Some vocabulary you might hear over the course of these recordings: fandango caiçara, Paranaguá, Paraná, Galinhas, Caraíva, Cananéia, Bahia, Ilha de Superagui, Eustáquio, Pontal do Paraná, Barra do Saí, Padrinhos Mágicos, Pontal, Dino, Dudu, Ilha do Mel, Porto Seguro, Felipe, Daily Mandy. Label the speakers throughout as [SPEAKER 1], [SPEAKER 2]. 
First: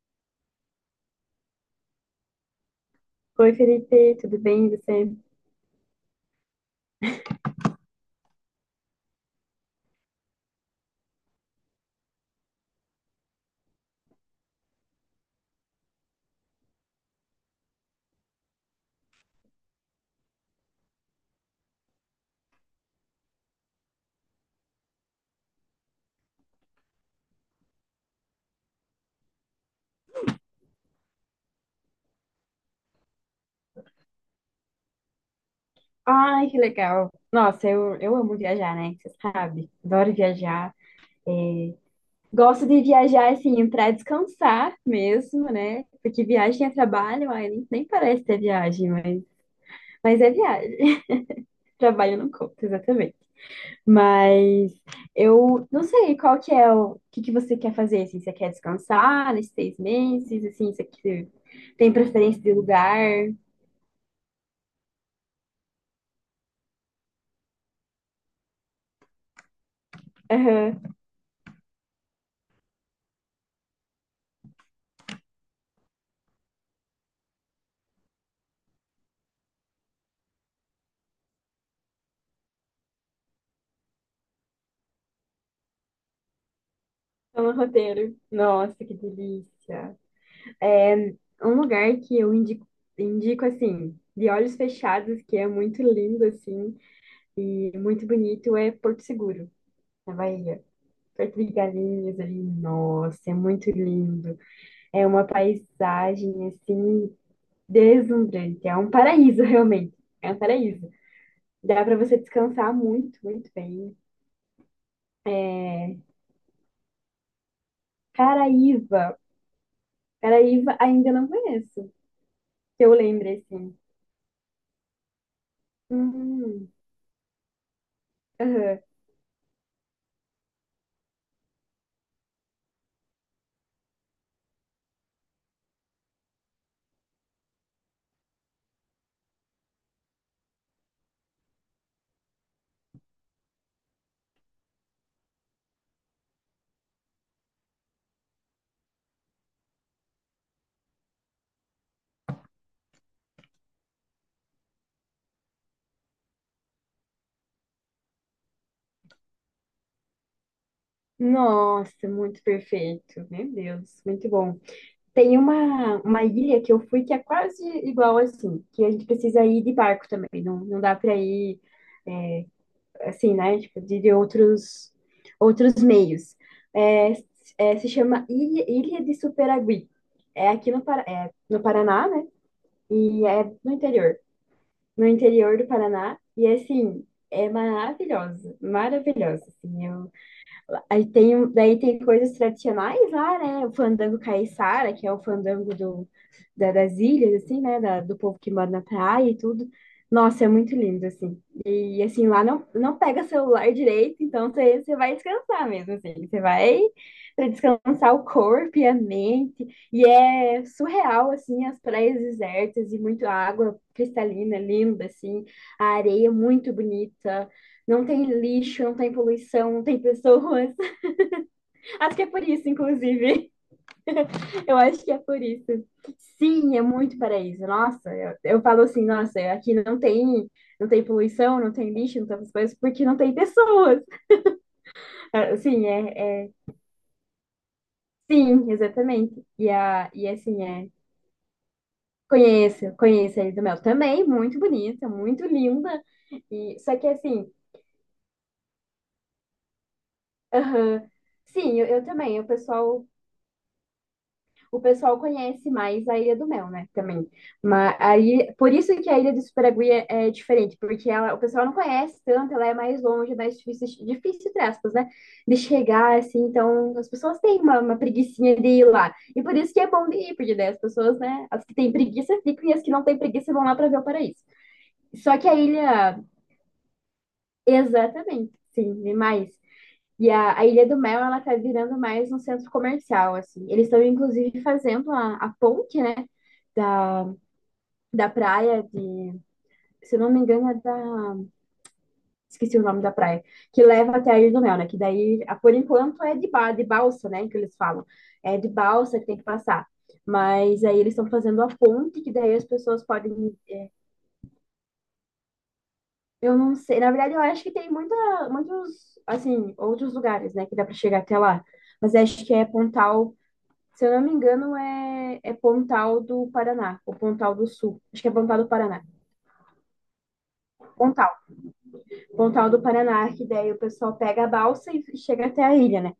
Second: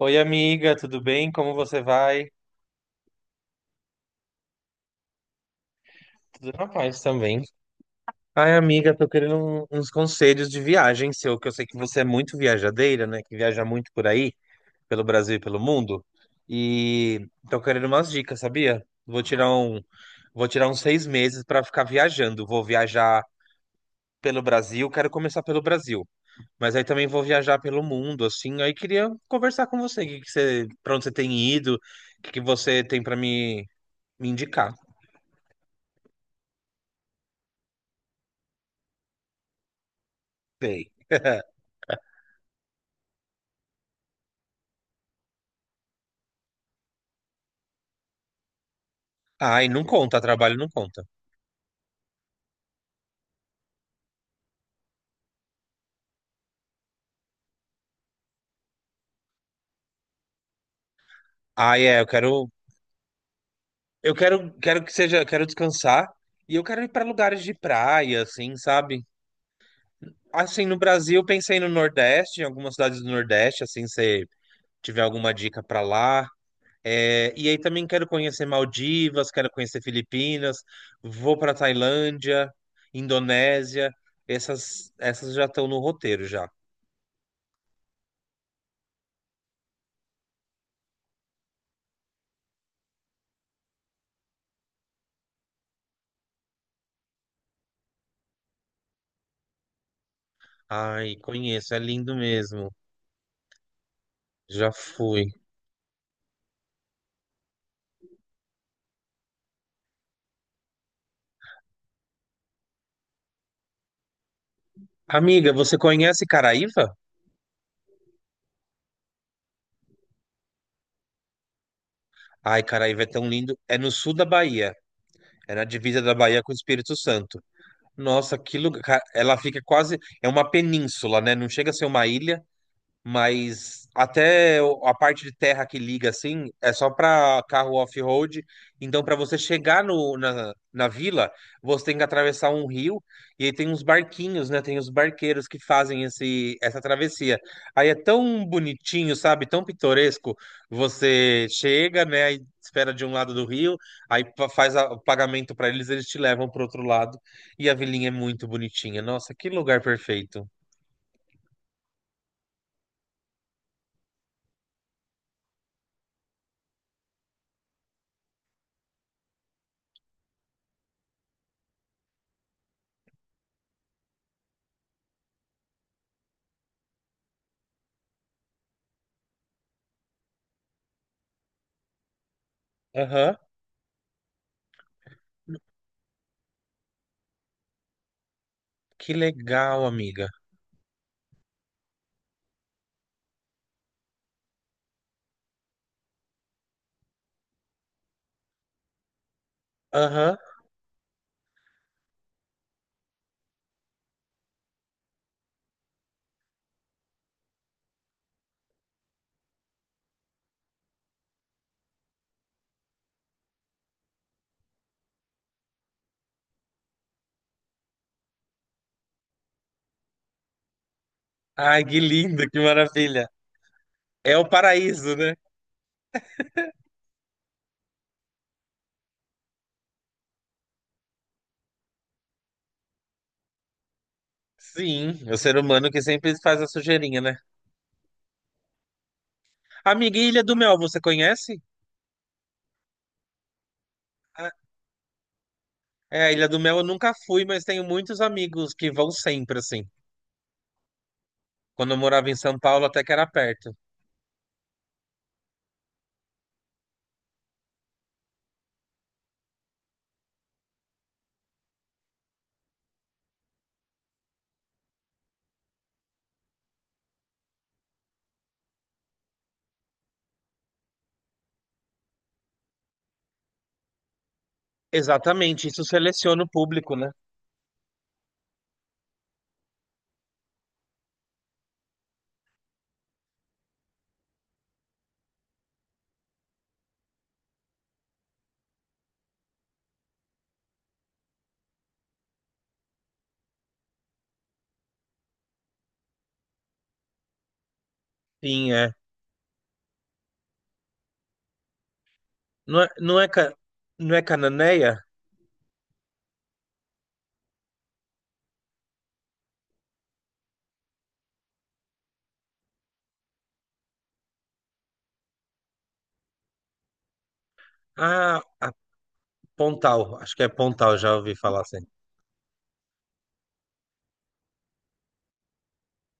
[SPEAKER 1] Oi, amiga, tudo bem? Como você vai?
[SPEAKER 2] Oi, Felipe, tudo bem? E você?
[SPEAKER 1] Tudo na paz também. Ai, amiga, tô querendo uns conselhos de viagem seu, que eu sei que você é muito viajadeira, né? Que viaja muito por aí, pelo Brasil e pelo mundo. E tô querendo umas dicas, sabia? Vou tirar um, vou tirar uns 6 meses pra ficar viajando. Vou viajar pelo Brasil, quero começar pelo Brasil, mas aí também vou viajar pelo mundo, assim. Aí queria conversar com você, para onde você tem ido, o que que você tem me indicar.
[SPEAKER 2] Ai, que legal. Nossa, eu amo viajar, né? Você sabe, adoro viajar. Gosto de viajar, assim, para descansar mesmo, né? Porque viagem é trabalho, ai, nem parece ter viagem,
[SPEAKER 1] Ai, não conta,
[SPEAKER 2] mas é
[SPEAKER 1] trabalho não
[SPEAKER 2] viagem.
[SPEAKER 1] conta.
[SPEAKER 2] Trabalho não conta, exatamente. Mas eu não sei qual que é o que que você quer fazer, assim, você quer descansar nesses 6 meses, assim, você
[SPEAKER 1] Ai,
[SPEAKER 2] tem
[SPEAKER 1] é,
[SPEAKER 2] preferência de lugar?
[SPEAKER 1] quero que seja, quero descansar e eu quero ir para lugares de praia, assim, sabe? Assim, no
[SPEAKER 2] Aham,
[SPEAKER 1] Brasil, pensei no Nordeste, em algumas cidades do Nordeste, assim, se tiver alguma dica para lá. É, e aí também quero conhecer Maldivas, quero conhecer Filipinas, vou para Tailândia, Indonésia, essas já estão no roteiro já.
[SPEAKER 2] tá no roteiro. Nossa, que delícia. É um lugar que eu indico, indico assim, de olhos fechados, que é muito lindo, assim, e muito bonito, é Porto Seguro, na Bahia.
[SPEAKER 1] Ai,
[SPEAKER 2] Perto de
[SPEAKER 1] conheço, é lindo
[SPEAKER 2] Galinhas ali,
[SPEAKER 1] mesmo.
[SPEAKER 2] nossa, é muito lindo.
[SPEAKER 1] Já
[SPEAKER 2] É uma
[SPEAKER 1] fui.
[SPEAKER 2] paisagem, assim, deslumbrante. É um paraíso, realmente. É um paraíso. Dá para você descansar muito, muito bem.
[SPEAKER 1] Amiga, você conhece Caraíva?
[SPEAKER 2] Caraíva. Caraíva ainda não conheço,
[SPEAKER 1] Ai,
[SPEAKER 2] que eu
[SPEAKER 1] Caraíva é tão
[SPEAKER 2] lembre,
[SPEAKER 1] lindo.
[SPEAKER 2] assim.
[SPEAKER 1] É no sul da Bahia. É na divisa da Bahia com o
[SPEAKER 2] Hum.
[SPEAKER 1] Espírito Santo. Nossa, que
[SPEAKER 2] Aham.
[SPEAKER 1] lugar. Ela fica quase. É uma península, né? Não chega a ser uma ilha, mas até a parte de terra que liga assim é só para carro off-road. Então, para você chegar no, na, na vila, você tem que atravessar um rio e aí tem uns barquinhos, né? Tem os barqueiros que fazem essa travessia. Aí é tão bonitinho, sabe? Tão pitoresco. Você chega, né? Aí espera de um lado do rio, aí pa- faz a- o pagamento para eles, eles te levam para outro lado. E a vilinha é muito bonitinha. Nossa, que lugar perfeito.
[SPEAKER 2] Nossa, muito perfeito. Meu Deus, muito bom. Tem uma ilha que eu fui que é quase igual assim, que a gente precisa ir de barco também. Não, não dá para ir assim, né? Tipo, de outros meios. É, se chama Ilha de Superagui. É aqui no Paraná, né? E
[SPEAKER 1] Aham.
[SPEAKER 2] é no interior. No interior do Paraná. E assim, é maravilhosa,
[SPEAKER 1] Que
[SPEAKER 2] maravilhosa.
[SPEAKER 1] legal,
[SPEAKER 2] Assim, eu
[SPEAKER 1] amiga.
[SPEAKER 2] aí daí tem coisas tradicionais lá, né? O fandango caiçara, que é o fandango das ilhas, assim, né? Do povo que mora na praia e tudo.
[SPEAKER 1] Aham.
[SPEAKER 2] Nossa, é muito lindo, assim. E, assim, lá não pega celular direito, então você vai descansar mesmo, assim. Você vai pra descansar o corpo e a mente. E é surreal, assim, as praias desertas e muito água cristalina, linda, assim. A areia muito bonita. Não tem lixo, não tem poluição, não tem pessoas.
[SPEAKER 1] Ai, que
[SPEAKER 2] Acho que é por
[SPEAKER 1] lindo, que
[SPEAKER 2] isso,
[SPEAKER 1] maravilha.
[SPEAKER 2] inclusive.
[SPEAKER 1] É o
[SPEAKER 2] Eu acho que
[SPEAKER 1] paraíso,
[SPEAKER 2] é
[SPEAKER 1] né?
[SPEAKER 2] por isso. Sim, é muito paraíso. Nossa, eu falo assim, nossa, aqui não tem poluição, não tem lixo, não tem essas coisas, porque não tem pessoas.
[SPEAKER 1] Sim, o ser
[SPEAKER 2] Ah, sim,
[SPEAKER 1] humano que sempre faz a sujeirinha, né?
[SPEAKER 2] sim, exatamente. E, a,
[SPEAKER 1] Amiga,
[SPEAKER 2] e
[SPEAKER 1] e Ilha do
[SPEAKER 2] assim,
[SPEAKER 1] Mel,
[SPEAKER 2] é,
[SPEAKER 1] você conhece?
[SPEAKER 2] conheço, conheço a Ilha do Mel também,
[SPEAKER 1] Ah,
[SPEAKER 2] muito bonita, muito linda.
[SPEAKER 1] é, Ilha do Mel
[SPEAKER 2] E,
[SPEAKER 1] eu
[SPEAKER 2] só que
[SPEAKER 1] nunca fui,
[SPEAKER 2] assim,
[SPEAKER 1] mas tenho muitos amigos que vão sempre, assim.
[SPEAKER 2] aham, sim, eu,
[SPEAKER 1] Quando eu
[SPEAKER 2] eu
[SPEAKER 1] morava em
[SPEAKER 2] também, o
[SPEAKER 1] São Paulo, até
[SPEAKER 2] pessoal
[SPEAKER 1] que era perto.
[SPEAKER 2] o pessoal conhece mais a Ilha do Mel, né? Também. Mas aí, por isso que a Ilha do Superagui é diferente, porque ela, o pessoal não conhece tanto, ela é mais longe, mais difícil, difícil, entre aspas, né? De chegar, assim, então as pessoas têm uma preguiçinha de ir lá. E por isso que é bom de ir, porque daí as pessoas, né? As que têm preguiça ficam e as que não têm preguiça vão lá para ver o paraíso. Só que a
[SPEAKER 1] Exatamente, isso
[SPEAKER 2] ilha,
[SPEAKER 1] seleciona o público, né?
[SPEAKER 2] exatamente, sim, demais. E a Ilha do Mel, ela tá virando mais um centro comercial, assim. Eles estão, inclusive, fazendo a ponte, né, da, da praia de... Se eu não me engano, é da... Esqueci o nome da praia. Que leva até a Ilha do Mel, né? Que daí, por enquanto, é de balsa, né, que eles falam. É de
[SPEAKER 1] Sim, é.
[SPEAKER 2] balsa que tem que passar. Mas aí eles estão fazendo a ponte, que daí as
[SPEAKER 1] Não é,
[SPEAKER 2] pessoas
[SPEAKER 1] não é, ca-
[SPEAKER 2] podem...
[SPEAKER 1] não é Cananéia?
[SPEAKER 2] Eu não sei. Na verdade, eu acho que tem muita, muitos, assim, outros lugares, né, que dá para chegar até lá. Mas acho que é Pontal. Se eu não me engano, é Pontal do Paraná, ou Pontal do Sul. Acho que é
[SPEAKER 1] Ah,
[SPEAKER 2] Pontal do
[SPEAKER 1] a
[SPEAKER 2] Paraná.
[SPEAKER 1] Pontal, acho que é Pontal, já
[SPEAKER 2] Pontal.
[SPEAKER 1] ouvi falar assim.
[SPEAKER 2] Pontal do Paraná, é que daí o pessoal pega a balsa e chega até a ilha, né?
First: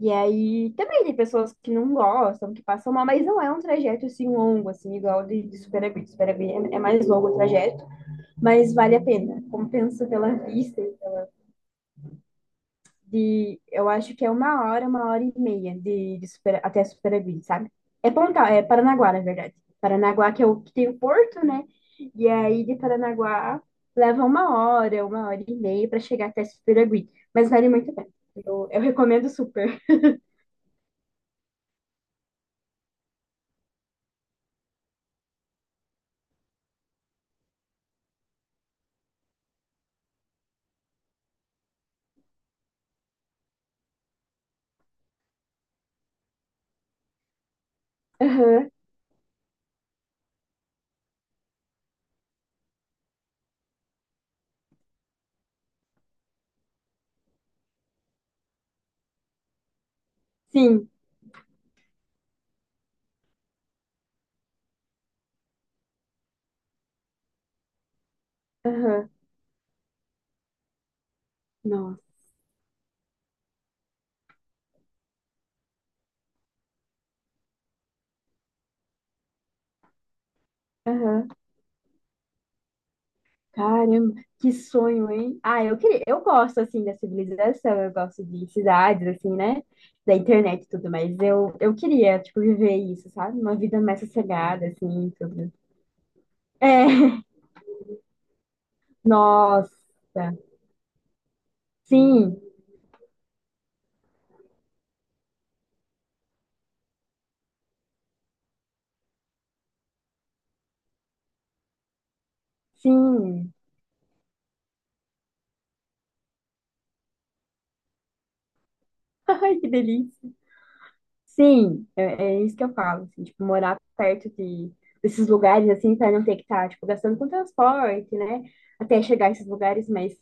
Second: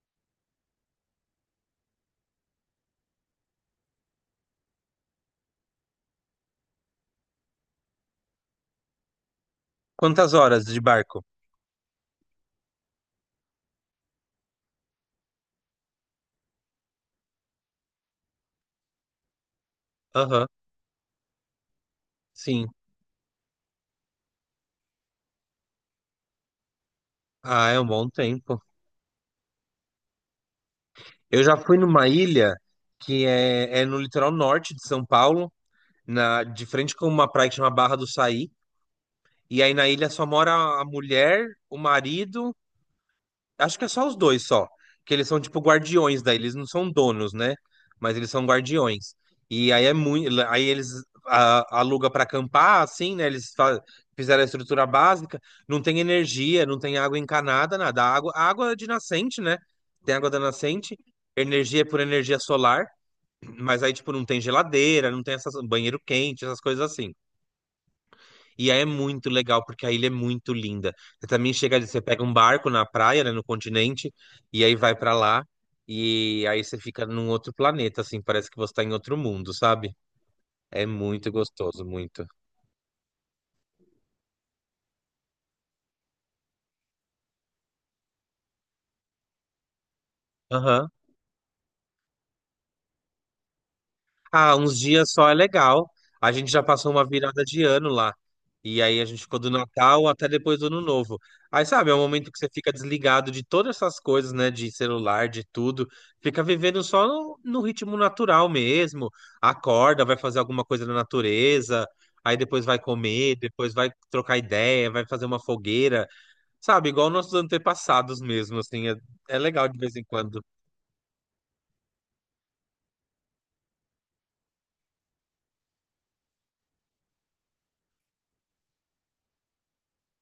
[SPEAKER 2] E aí também tem pessoas que não gostam, que passam mal, mas não é um trajeto assim longo, assim, igual de Superagui. Superagui é mais longo o trajeto, mas vale a pena. Compensa pela
[SPEAKER 1] Quantas horas de
[SPEAKER 2] vista
[SPEAKER 1] barco?
[SPEAKER 2] de, eu acho que é uma hora e meia de até Superaguí, sabe? É Pontal, é Paranaguá, na verdade. Paranaguá que é
[SPEAKER 1] Aham,
[SPEAKER 2] o que tem o porto, né? E aí
[SPEAKER 1] sim.
[SPEAKER 2] de Paranaguá leva uma hora e meia para chegar até Superaguí, mas
[SPEAKER 1] Ah,
[SPEAKER 2] vale
[SPEAKER 1] é um
[SPEAKER 2] muito a pena.
[SPEAKER 1] bom tempo.
[SPEAKER 2] Eu recomendo super.
[SPEAKER 1] Eu já fui numa ilha é no litoral norte de São Paulo, de frente com uma praia que chama Barra do Saí. E aí na ilha só mora a mulher, o marido, acho que é só os dois só, que eles são tipo guardiões da ilha, eles não são donos, né? Mas eles são
[SPEAKER 2] Aham.
[SPEAKER 1] guardiões. E aí é muito, aí eles a, aluga para acampar, assim, né? Fizeram a estrutura básica, não tem energia, não tem água encanada, nada. A água é de nascente, né? Tem água da
[SPEAKER 2] Sim.
[SPEAKER 1] nascente, energia é por energia solar, mas aí tipo não tem geladeira, não tem essas banheiro quente, essas coisas assim. E aí é
[SPEAKER 2] Aham.
[SPEAKER 1] muito legal, porque a ilha é muito linda. Você também chega, você
[SPEAKER 2] Nossa.
[SPEAKER 1] pega um barco na praia, né, no continente, e aí vai pra lá, e aí você fica num outro planeta, assim, parece que você tá em outro mundo, sabe? É
[SPEAKER 2] Aham.
[SPEAKER 1] muito gostoso, muito.
[SPEAKER 2] Caramba, que sonho, hein? Ah, eu queria, eu gosto assim da civilização, eu gosto de cidades assim, né? Da internet e tudo,
[SPEAKER 1] Aham.
[SPEAKER 2] mas eu queria, tipo, viver isso, sabe? Uma vida mais
[SPEAKER 1] Ah,
[SPEAKER 2] sossegada
[SPEAKER 1] uns
[SPEAKER 2] assim,
[SPEAKER 1] dias
[SPEAKER 2] e
[SPEAKER 1] só é
[SPEAKER 2] tudo.
[SPEAKER 1] legal. A gente já
[SPEAKER 2] É.
[SPEAKER 1] passou uma virada de ano lá. E aí a gente ficou do
[SPEAKER 2] Nossa.
[SPEAKER 1] Natal até depois do Ano Novo. Aí, sabe, é um momento que
[SPEAKER 2] Sim,
[SPEAKER 1] você fica desligado de todas essas coisas, né? De celular, de tudo. Fica vivendo só no ritmo natural mesmo. Acorda, vai fazer alguma coisa na natureza. Aí depois vai comer,
[SPEAKER 2] sim.
[SPEAKER 1] depois vai trocar ideia, vai fazer uma fogueira. Sabe, igual nossos antepassados mesmo, assim. É, é
[SPEAKER 2] Ai,
[SPEAKER 1] legal
[SPEAKER 2] que
[SPEAKER 1] de vez em
[SPEAKER 2] delícia.
[SPEAKER 1] quando.
[SPEAKER 2] Sim, é isso que eu falo, assim, tipo, morar perto de desses lugares assim, para não ter que estar, tipo, gastando com transporte, né? Até chegar a esses lugares, mas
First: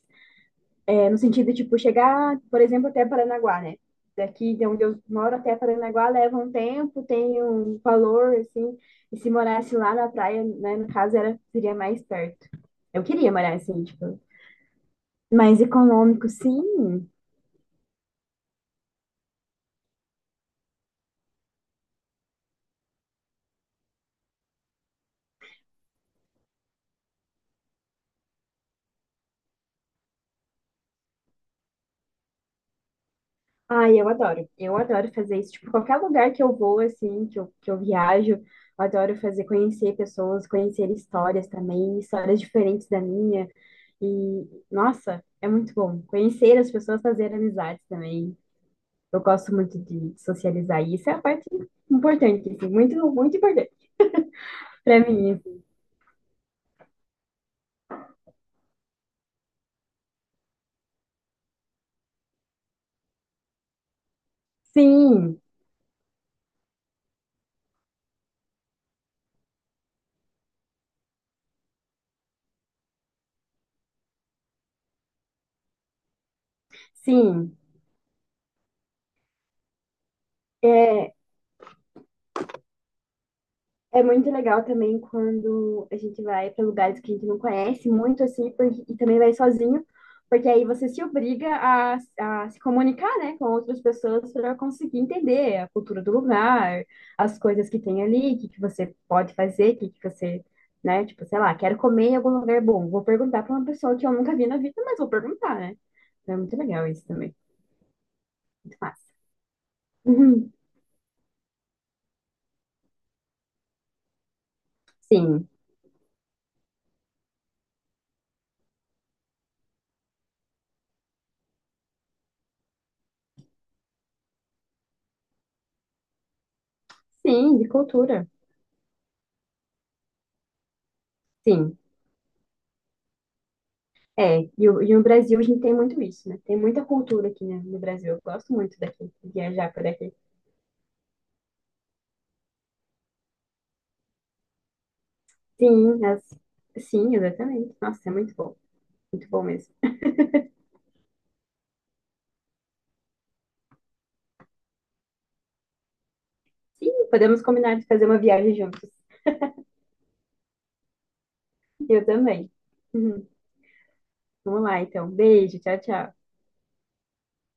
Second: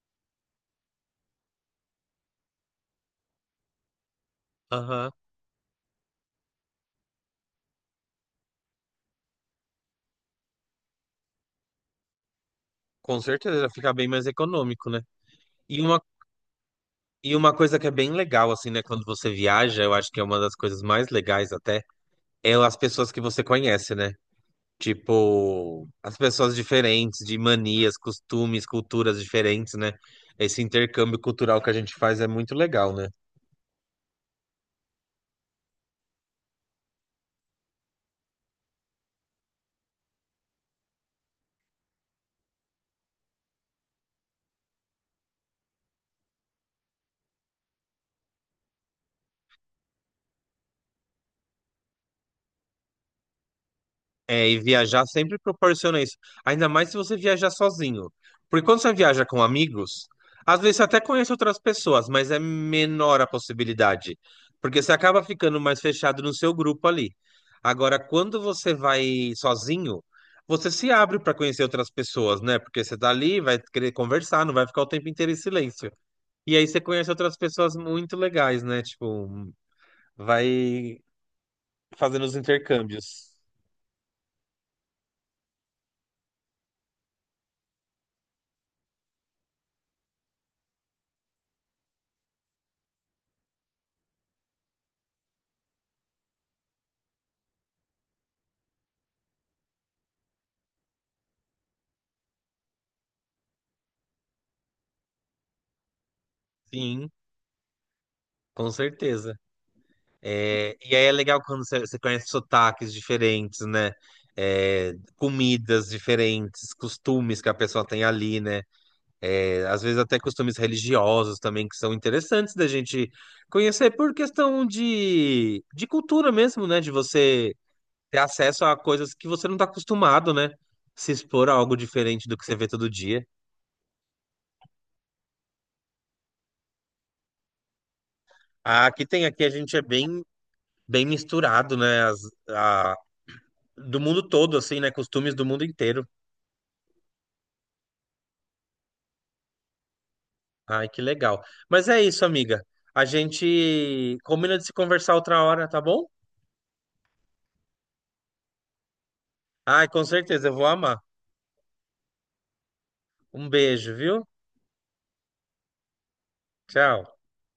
[SPEAKER 2] é, no sentido, tipo, chegar, por exemplo, até Paranaguá, né? Daqui de onde eu
[SPEAKER 1] Aham.
[SPEAKER 2] moro até Paranaguá leva um tempo, tem um valor, assim. E se morasse lá na praia, né, no caso, era, seria mais perto. Eu
[SPEAKER 1] Com
[SPEAKER 2] queria morar
[SPEAKER 1] certeza,
[SPEAKER 2] assim,
[SPEAKER 1] fica bem
[SPEAKER 2] tipo,
[SPEAKER 1] mais econômico, né?
[SPEAKER 2] mais
[SPEAKER 1] E uma
[SPEAKER 2] econômico, sim.
[SPEAKER 1] E uma coisa que é bem legal, assim, né? Quando você viaja, eu acho que é uma das coisas mais legais até, é as pessoas que você conhece, né? Tipo, as pessoas diferentes, de manias, costumes, culturas diferentes, né? Esse intercâmbio cultural que a gente faz é muito legal, né?
[SPEAKER 2] Ai, eu adoro. Eu adoro fazer isso. Tipo, qualquer lugar que eu vou, assim, que eu viajo, eu adoro fazer, conhecer pessoas, conhecer histórias também, histórias diferentes da minha. E, nossa, é muito bom. Conhecer as pessoas, fazer amizades também. Eu gosto muito de socializar, e isso é a parte importante, assim, muito, muito importante
[SPEAKER 1] É, e
[SPEAKER 2] para
[SPEAKER 1] viajar sempre
[SPEAKER 2] mim.
[SPEAKER 1] proporciona isso. Ainda mais se você viajar sozinho. Porque quando você viaja com amigos, às vezes você até conhece outras pessoas, mas é menor a possibilidade. Porque você acaba
[SPEAKER 2] Assim. Sim,
[SPEAKER 1] ficando mais fechado no seu grupo ali. Agora, quando você vai sozinho, você se abre para conhecer outras pessoas, né? Porque você tá ali, vai querer conversar, não vai ficar o tempo inteiro em silêncio. E aí você conhece outras
[SPEAKER 2] sim.
[SPEAKER 1] pessoas muito legais, né? Tipo, vai
[SPEAKER 2] é
[SPEAKER 1] fazendo os intercâmbios.
[SPEAKER 2] É muito legal também quando a gente vai para lugares que a gente não conhece muito, assim, e também vai sozinho, porque aí você se obriga a se comunicar, né, com outras pessoas para conseguir entender a cultura do lugar, as coisas que tem ali, o que que você pode fazer, o que que você, né, tipo, sei lá, quero comer em algum lugar bom, vou perguntar para uma pessoa que eu nunca vi na vida, mas vou perguntar, né? Então é muito legal isso
[SPEAKER 1] Sim,
[SPEAKER 2] também,
[SPEAKER 1] com
[SPEAKER 2] muito massa.
[SPEAKER 1] certeza.
[SPEAKER 2] Uhum.
[SPEAKER 1] É, e aí é legal quando você conhece sotaques diferentes, né? É,
[SPEAKER 2] Sim,
[SPEAKER 1] comidas diferentes, costumes que a pessoa tem ali, né? É, às vezes até costumes religiosos também que são interessantes da gente conhecer por questão de cultura mesmo, né? De você
[SPEAKER 2] sim, de
[SPEAKER 1] ter
[SPEAKER 2] cultura,
[SPEAKER 1] acesso a coisas que você não está acostumado, né? Se expor a algo
[SPEAKER 2] sim.
[SPEAKER 1] diferente do que você vê todo dia.
[SPEAKER 2] É, e, e no Brasil a gente tem muito isso, né? Tem muita cultura aqui, né, no Brasil. Eu gosto muito
[SPEAKER 1] Ah, aqui
[SPEAKER 2] daqui,
[SPEAKER 1] tem, aqui a
[SPEAKER 2] viajar
[SPEAKER 1] gente é
[SPEAKER 2] por aqui.
[SPEAKER 1] bem misturado, né? A- do mundo todo, assim, né? Costumes do mundo
[SPEAKER 2] Sim,
[SPEAKER 1] inteiro.
[SPEAKER 2] as... sim, exatamente. Nossa, é muito bom. Muito bom mesmo.
[SPEAKER 1] Ai, que legal. Mas é isso, amiga. A gente combina de se conversar outra hora, tá bom?
[SPEAKER 2] Sim, podemos combinar de fazer uma viagem juntos.
[SPEAKER 1] Ai, com certeza, eu vou amar.
[SPEAKER 2] Eu também. Uhum.
[SPEAKER 1] Um beijo, viu?
[SPEAKER 2] Vamos lá, então. Beijo, tchau, tchau.
[SPEAKER 1] Tchau.